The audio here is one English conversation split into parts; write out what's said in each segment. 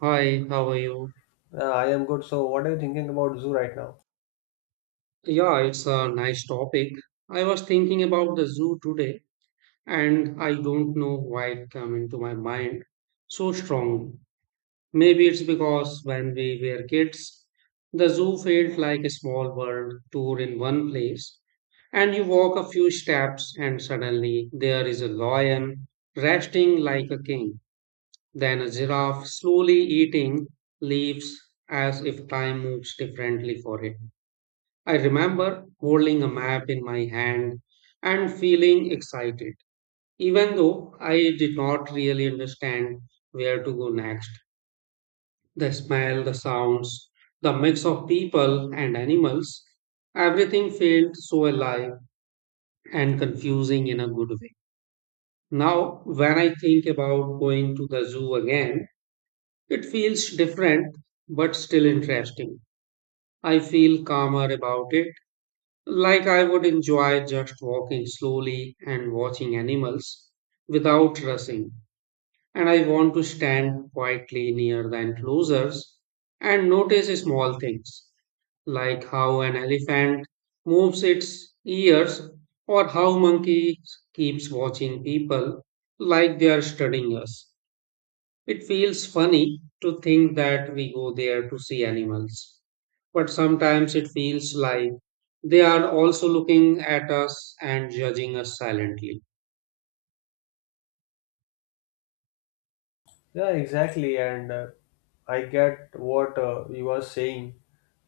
Hi, how are you? I am good. So, what are you thinking about zoo right now? Yeah, it's a nice topic. I was thinking about the zoo today, and I don't know why it came into my mind so strongly. Maybe it's because when we were kids, the zoo felt like a small world tour in one place, and you walk a few steps, and suddenly there is a lion resting like a king, then a giraffe slowly eating leaves as if time moves differently for it. I remember holding a map in my hand and feeling excited, even though I did not really understand where to go next. The smell, the sounds, the mix of people and animals, everything felt so alive and confusing in a good way. Now, when I think about going to the zoo again, it feels different but still interesting. I feel calmer about it. Like I would enjoy just walking slowly and watching animals without rushing. And I want to stand quietly near the enclosures and notice small things like how an elephant moves its ears or how monkeys keeps watching people like they are studying us. It feels funny to think that we go there to see animals, but sometimes it feels like they are also looking at us and judging us silently. Yeah, exactly. And I get what you are saying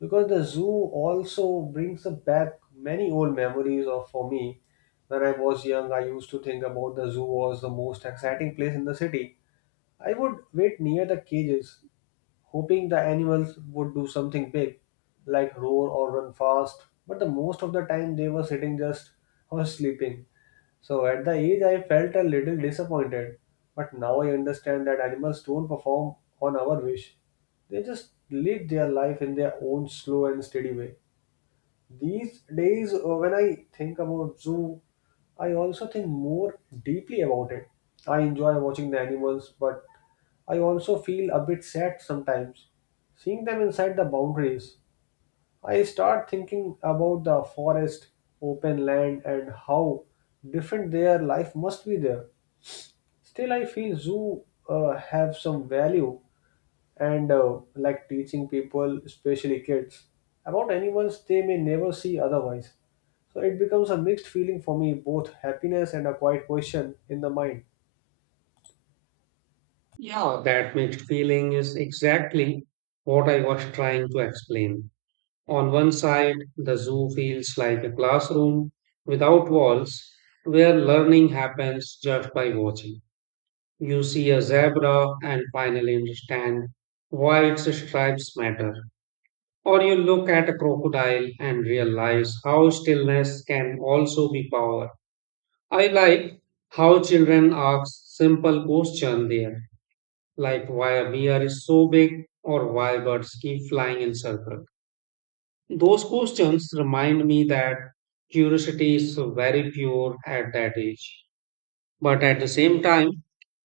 because the zoo also brings back many old memories of for me. When I was young, I used to think about the zoo was the most exciting place in the city. I would wait near the cages, hoping the animals would do something big, like roar or run fast. But the most of the time, they were sitting just or sleeping. So at the age, I felt a little disappointed, but now I understand that animals don't perform on our wish. They just live their life in their own slow and steady way. These days, when I think about zoo, I also think more deeply about it. I enjoy watching the animals, but I also feel a bit sad sometimes. Seeing them inside the boundaries, I start thinking about the forest, open land, and how different their life must be there. Still, I feel zoo have some value and like teaching people, especially kids, about animals they may never see otherwise. So it becomes a mixed feeling for me, both happiness and a quiet question in the mind. Yeah, that mixed feeling is exactly what I was trying to explain. On one side, the zoo feels like a classroom without walls where learning happens just by watching. You see a zebra and finally understand why its stripes matter. Or you look at a crocodile and realize how stillness can also be power. I like how children ask simple questions there, like why a bear is so big or why birds keep flying in circles. Those questions remind me that curiosity is very pure at that age. But at the same time,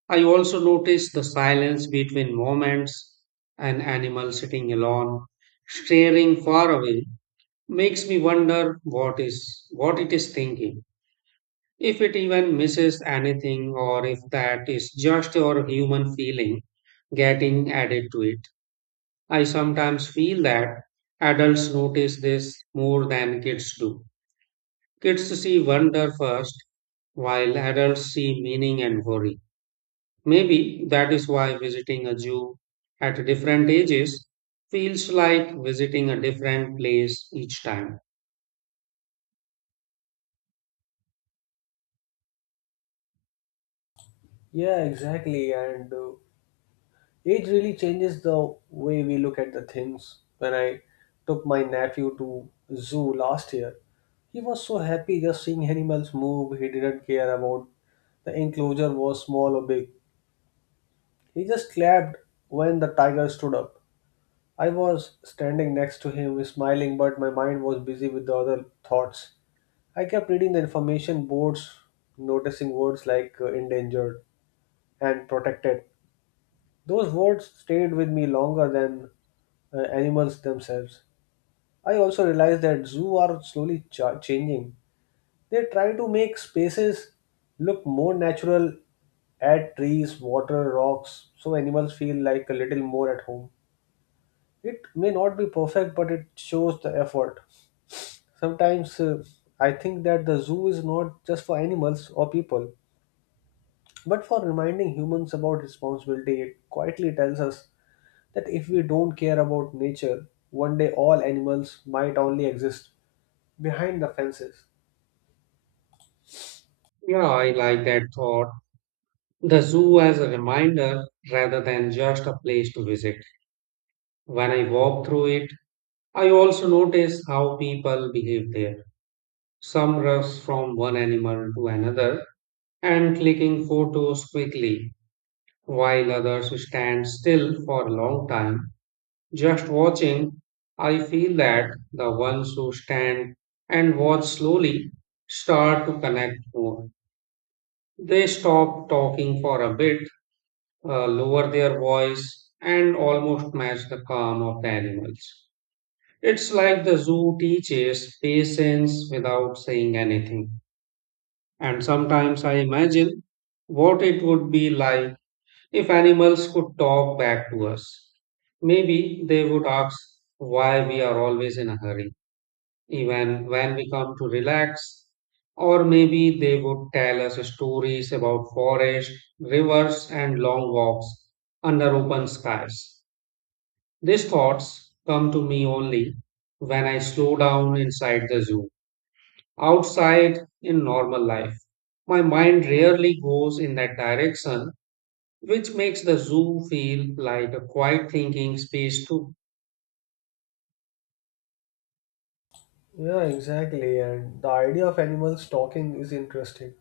I also notice the silence between moments, an animal sitting alone, staring far away makes me wonder what is what it is thinking, if it even misses anything or if that is just your human feeling getting added to it. I sometimes feel that adults notice this more than kids do. Kids see wonder first, while adults see meaning and worry. Maybe that is why visiting a zoo at different ages feels like visiting a different place each time. Yeah, exactly. And Age really changes the way we look at the things. When I took my nephew to zoo last year, he was so happy just seeing animals move. He didn't care about the enclosure was small or big. He just clapped when the tiger stood up. I was standing next to him, smiling, but my mind was busy with the other thoughts. I kept reading the information boards, noticing words like endangered and protected. Those words stayed with me longer than animals themselves. I also realized that zoos are slowly changing. They try to make spaces look more natural, add trees, water, rocks, so animals feel like a little more at home. It may not be perfect, but it shows the effort. Sometimes I think that the zoo is not just for animals or people, but for reminding humans about responsibility. It quietly tells us that if we don't care about nature, one day all animals might only exist behind the fences. Yeah, I like that thought. The zoo as a reminder rather than just a place to visit. When I walk through it, I also notice how people behave there. Some rush from one animal to another and clicking photos quickly, while others stand still for a long time. Just watching, I feel that the ones who stand and watch slowly start to connect more. They stop talking for a bit, lower their voice, and almost match the calm of the animals. It's like the zoo teaches patience without saying anything. And sometimes I imagine what it would be like if animals could talk back to us. Maybe they would ask why we are always in a hurry even when we come to relax. Or maybe they would tell us stories about forest, rivers, and long walks under open skies. These thoughts come to me only when I slow down inside the zoo. Outside in normal life, my mind rarely goes in that direction, which makes the zoo feel like a quiet thinking space too. Yeah, exactly. And the idea of animals talking is interesting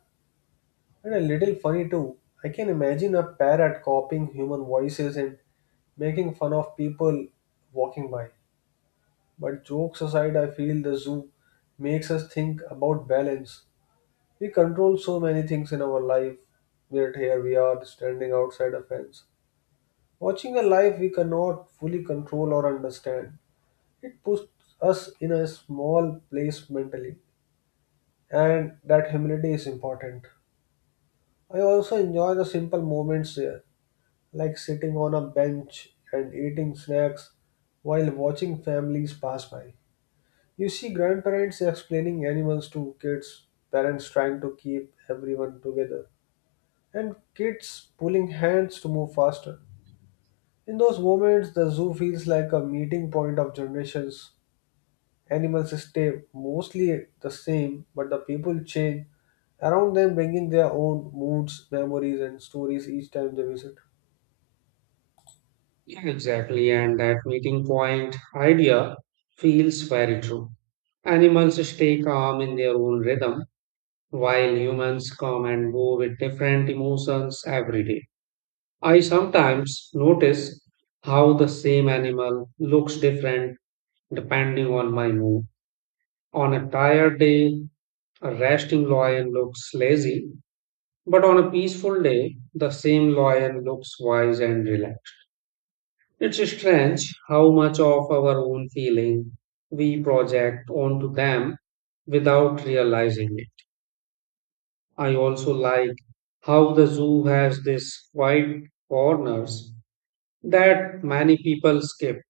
and a little funny too. I can imagine a parrot copying human voices and making fun of people walking by. But jokes aside, I feel the zoo makes us think about balance. We control so many things in our life, yet here we are standing outside a fence watching a life we cannot fully control or understand. It puts us in a small place mentally, and that humility is important. I also enjoy the simple moments here, like sitting on a bench and eating snacks while watching families pass by. You see grandparents explaining animals to kids, parents trying to keep everyone together, and kids pulling hands to move faster. In those moments, the zoo feels like a meeting point of generations. Animals stay mostly the same, but the people change around them, bringing their own moods, memories, and stories each time they visit. Yeah, exactly, and that meeting point idea feels very true. Animals stay calm in their own rhythm, while humans come and go with different emotions every day. I sometimes notice how the same animal looks different depending on my mood. On a tired day, a resting lion looks lazy, but on a peaceful day, the same lion looks wise and relaxed. It's strange how much of our own feeling we project onto them without realizing it. I also like how the zoo has these quiet corners that many people skip.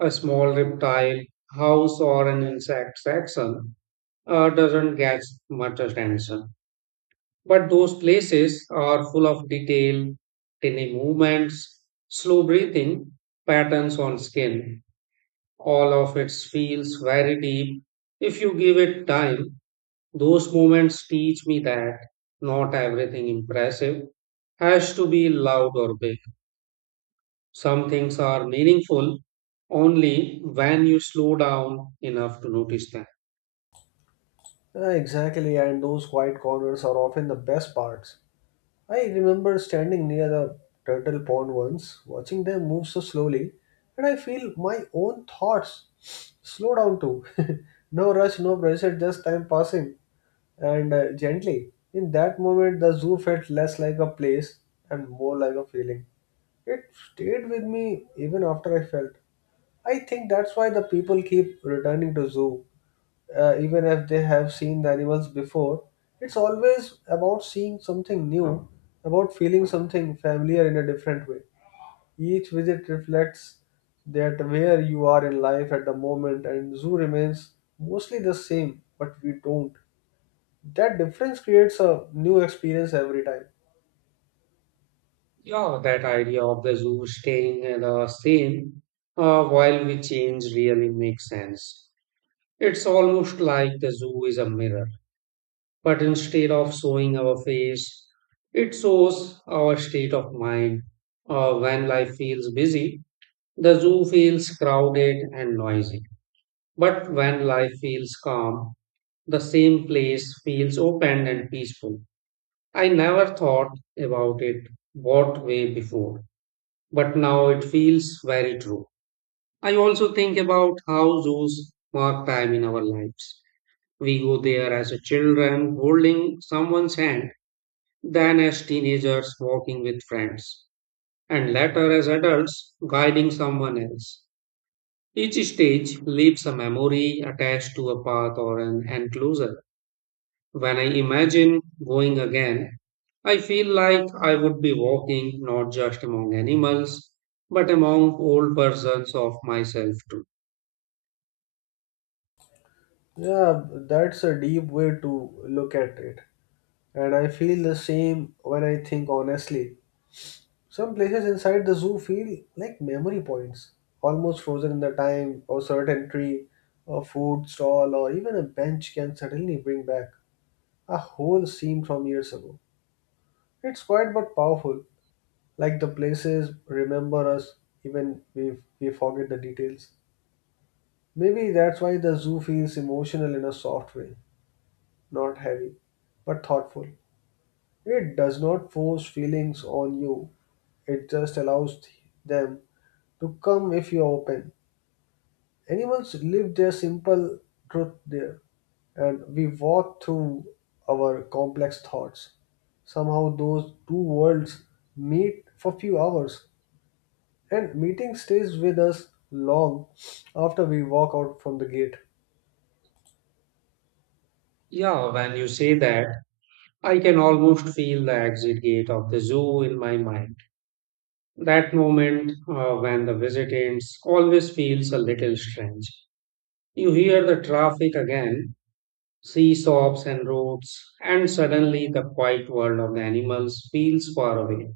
A small reptile, house, or an insect section doesn't get much attention. But those places are full of detail, tiny movements, slow breathing, patterns on skin. All of it feels very deep. If you give it time, those moments teach me that not everything impressive has to be loud or big. Some things are meaningful only when you slow down enough to notice them. Ah, exactly, and those quiet corners are often the best parts. I remember standing near the turtle pond once, watching them move so slowly, and I feel my own thoughts slow down too. No rush, no pressure, just time passing. And Gently. In that moment, the zoo felt less like a place and more like a feeling. It stayed with me even after I felt. I think that's why the people keep returning to zoo, even if they have seen the animals before. It's always about seeing something new, about feeling something familiar in a different way. Each visit reflects that where you are in life at the moment, and zoo remains mostly the same, but we don't that difference creates a new experience every time. Yeah, that idea of the zoo staying at the same, while we change really makes sense. It's almost like the zoo is a mirror. But instead of showing our face, it shows our state of mind. Or when life feels busy, the zoo feels crowded and noisy. But when life feels calm, the same place feels open and peaceful. I never thought about it what way before, but now it feels very true. I also think about how zoos mark time in our lives. We go there as a children, holding someone's hand, than as teenagers walking with friends, and later as adults guiding someone else. Each stage leaves a memory attached to a path or an enclosure. When I imagine going again, I feel like I would be walking not just among animals, but among old versions of myself too. Yeah, that's a deep way to look at it, and I feel the same when I think honestly some places inside the zoo feel like memory points almost frozen in the time or certain tree, a food stall or even a bench can suddenly bring back a whole scene from years ago. It's quiet but powerful, like the places remember us even we forget the details. Maybe that's why the zoo feels emotional in a soft way, not heavy, but thoughtful. It does not force feelings on you, it just allows them to come if you're open. Animals live their simple truth there, and we walk through our complex thoughts. Somehow, those two worlds meet for few hours, and meeting stays with us long after we walk out from the gate. Yeah, when you say that, I can almost feel the exit gate of the zoo in my mind. That moment, when the visit ends always feels a little strange. You hear the traffic again, see shops and roads, and suddenly the quiet world of the animals feels far away.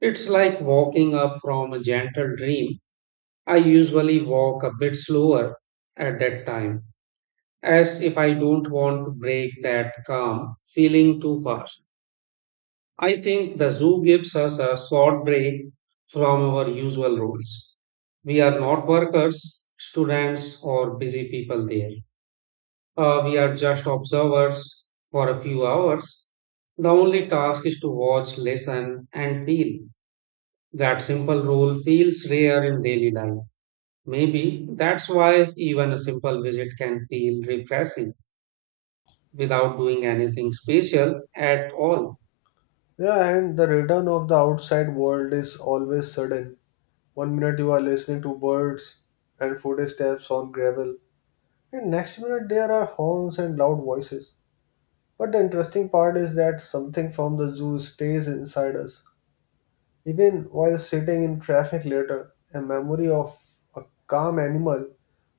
It's like walking up from a gentle dream. I usually walk a bit slower at that time, as if I don't want to break that calm feeling too fast. I think the zoo gives us a short break from our usual roles. We are not workers, students, or busy people there. We are just observers for a few hours. The only task is to watch, listen, and feel. That simple role feels rare in daily life. Maybe that's why even a simple visit can feel refreshing without doing anything special at all. Yeah, and the return of the outside world is always sudden. One minute you are listening to birds and footsteps on gravel, and next minute there are horns and loud voices. But the interesting part is that something from the zoo stays inside us. Even while sitting in traffic later, a memory of a calm animal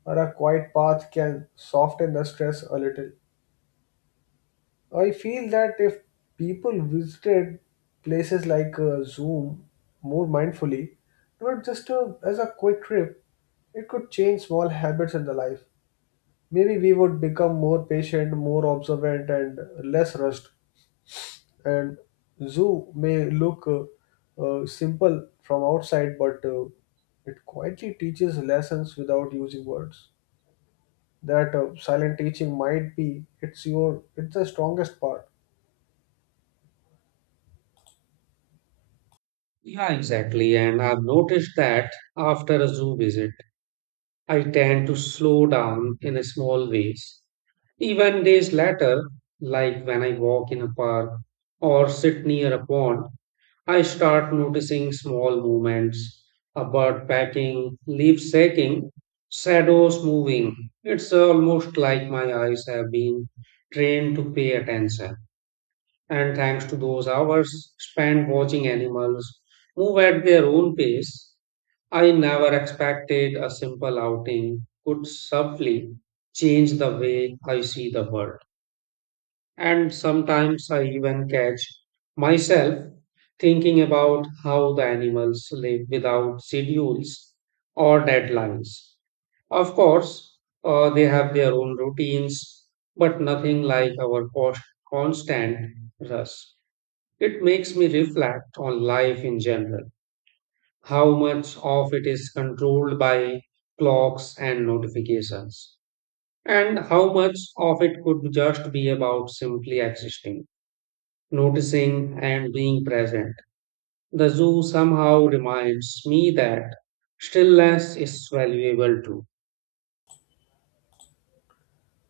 or a quiet path can soften the stress a little. I feel that if people visited places like Zoom more mindfully, not just as a quick trip, it could change small habits in the life. Maybe we would become more patient, more observant, and less rushed. And Zoom may look simple from outside, but it quietly teaches lessons without using words. That silent teaching might be it's the strongest part. Yeah, exactly. And I've noticed that after a zoo visit, I tend to slow down in a small ways. Even days later, like when I walk in a park or sit near a pond, I start noticing small movements, a bird pecking, leaf shaking, shadows moving. It's almost like my eyes have been trained to pay attention. And thanks to those hours spent watching animals move at their own pace, I never expected a simple outing could subtly change the way I see the world. And sometimes I even catch myself thinking about how the animals live without schedules or deadlines. Of course, they have their own routines, but nothing like our constant rush. It makes me reflect on life in general, how much of it is controlled by clocks and notifications, and how much of it could just be about simply existing, noticing, and being present. The zoo somehow reminds me that stillness is valuable too.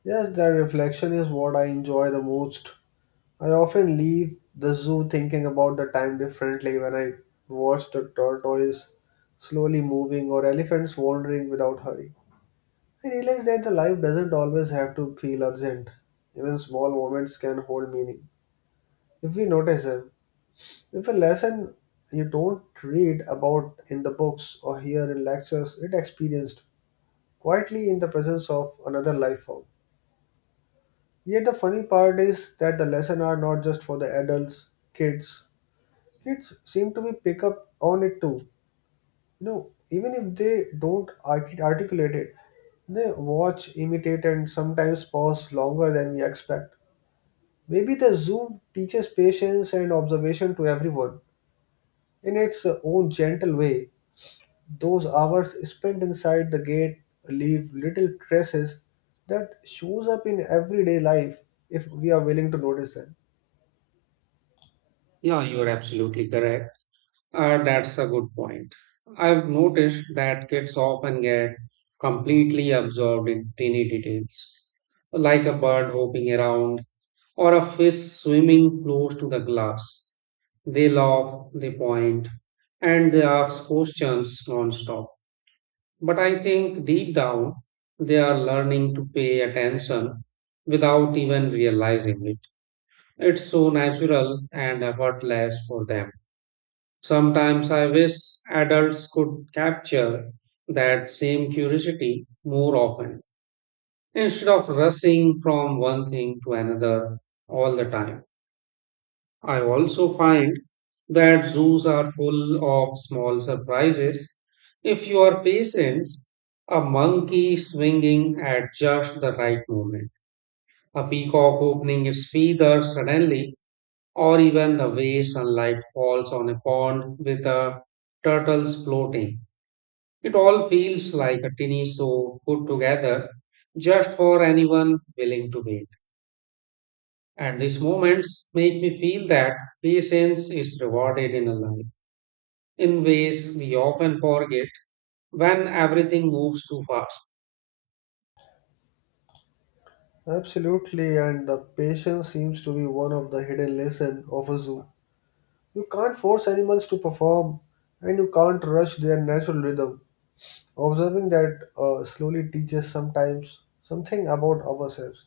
Yes, that reflection is what I enjoy the most. I often leave the zoo thinking about the time differently when I watch the tortoise slowly moving or elephants wandering without hurry. I realize that the life doesn't always have to feel urgent. Even small moments can hold meaning if we notice them. If a lesson you don't read about in the books or hear in lectures, it experienced quietly in the presence of another life form. Yet the funny part is that the lesson are not just for the adults, kids. Kids seem to be pick up on it too. You know, even if they don't articulate it, they watch, imitate, and sometimes pause longer than we expect. Maybe the Zoom teaches patience and observation to everyone in its own gentle way. Those hours spent inside the gate leave little traces that shows up in everyday life if we are willing to notice them. Yeah, you're absolutely correct. That's a good point. I've noticed that kids often get completely absorbed in tiny details, like a bird hopping around or a fish swimming close to the glass. They laugh, they point, and they ask questions nonstop. But I think deep down, they are learning to pay attention without even realizing it. It's so natural and effortless for them. Sometimes I wish adults could capture that same curiosity more often instead of rushing from one thing to another all the time. I also find that zoos are full of small surprises. If you are patient, a monkey swinging at just the right moment, a peacock opening its feathers suddenly, or even the way sunlight falls on a pond with a turtles floating. It all feels like a tiny show put together just for anyone willing to wait. And these moments make me feel that patience is rewarded in a life, in ways we often forget when everything moves too fast. Absolutely, and the patience seems to be one of the hidden lessons of a zoo. You can't force animals to perform, and you can't rush their natural rhythm. Observing that slowly teaches sometimes something about ourselves.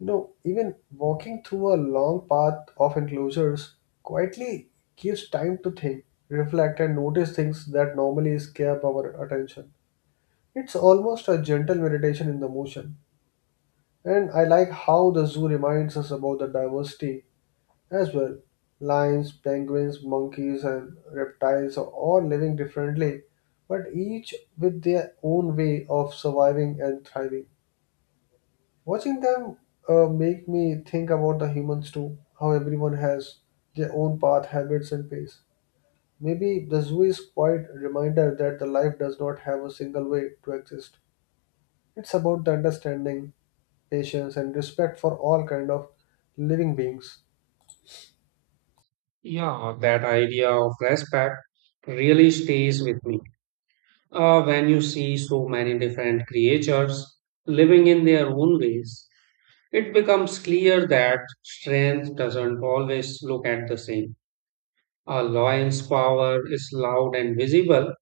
You know, even walking through a long path of enclosures quietly gives time to think, reflect, and notice things that normally escape our attention. It's almost a gentle meditation in the motion. And I like how the zoo reminds us about the diversity as well. Lions, penguins, monkeys, and reptiles are all living differently, but each with their own way of surviving and thriving. Watching them make me think about the humans too, how everyone has their own path, habits, and pace. Maybe the zoo is quite a reminder that the life does not have a single way to exist. It's about the understanding patience, and respect for all kind of living beings. Yeah, that idea of respect really stays with me. When you see so many different creatures living in their own ways, it becomes clear that strength doesn't always look at the same. A lion's power is loud and visible,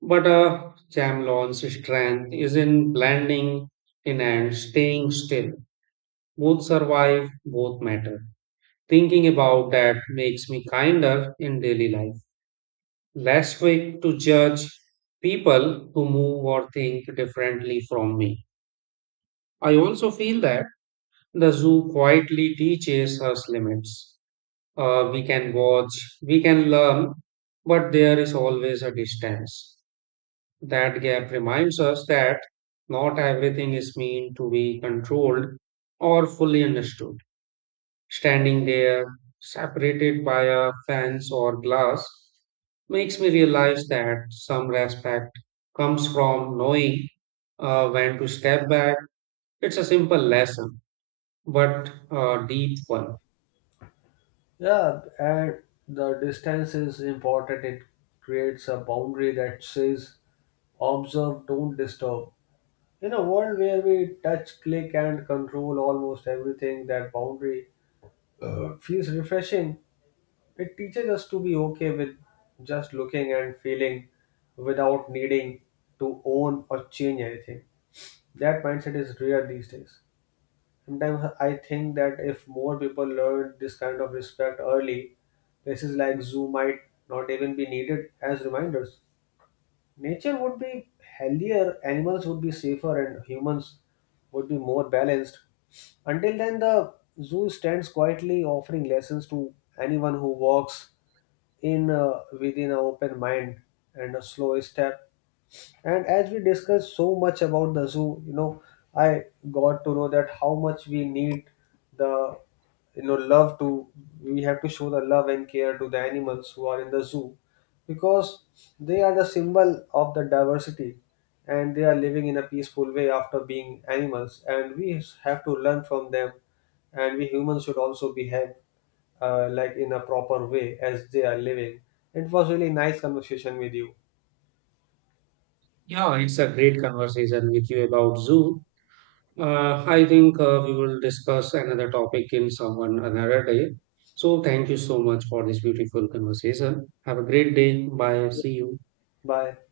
but a chameleon's strength is in blending in and staying still. Both survive, both matter. Thinking about that makes me kinder in daily life, less quick to judge people who move or think differently from me. I also feel that the zoo quietly teaches us limits. We can watch, we can learn, but there is always a distance. That gap reminds us that not everything is meant to be controlled or fully understood. Standing there, separated by a fence or glass, makes me realize that some respect comes from knowing, when to step back. It's a simple lesson, but a deep one. Yeah, and the distance is important. It creates a boundary that says observe, don't disturb. In a world where we touch, click, and control almost everything, that boundary feels refreshing. It teaches us to be okay with just looking and feeling without needing to own or change anything. That mindset is rare these days. Sometimes I think that if more people learn this kind of respect early, places like zoo might not even be needed as reminders. Nature would be healthier, animals would be safer, and humans would be more balanced. Until then, the zoo stands quietly offering lessons to anyone who walks in within an open mind and a slow step, and as we discussed so much about the zoo, you know, I got to know that how much we need the, you know, love to, we have to show the love and care to the animals who are in the zoo because they are the symbol of the diversity and they are living in a peaceful way after being animals. And we have to learn from them and we humans should also behave like in a proper way as they are living. It was really nice conversation with you. Yeah, it's a great conversation with you about zoo. I think we will discuss another topic in someone another day. So thank you so much for this beautiful conversation. Have a great day. Bye. See you. Bye.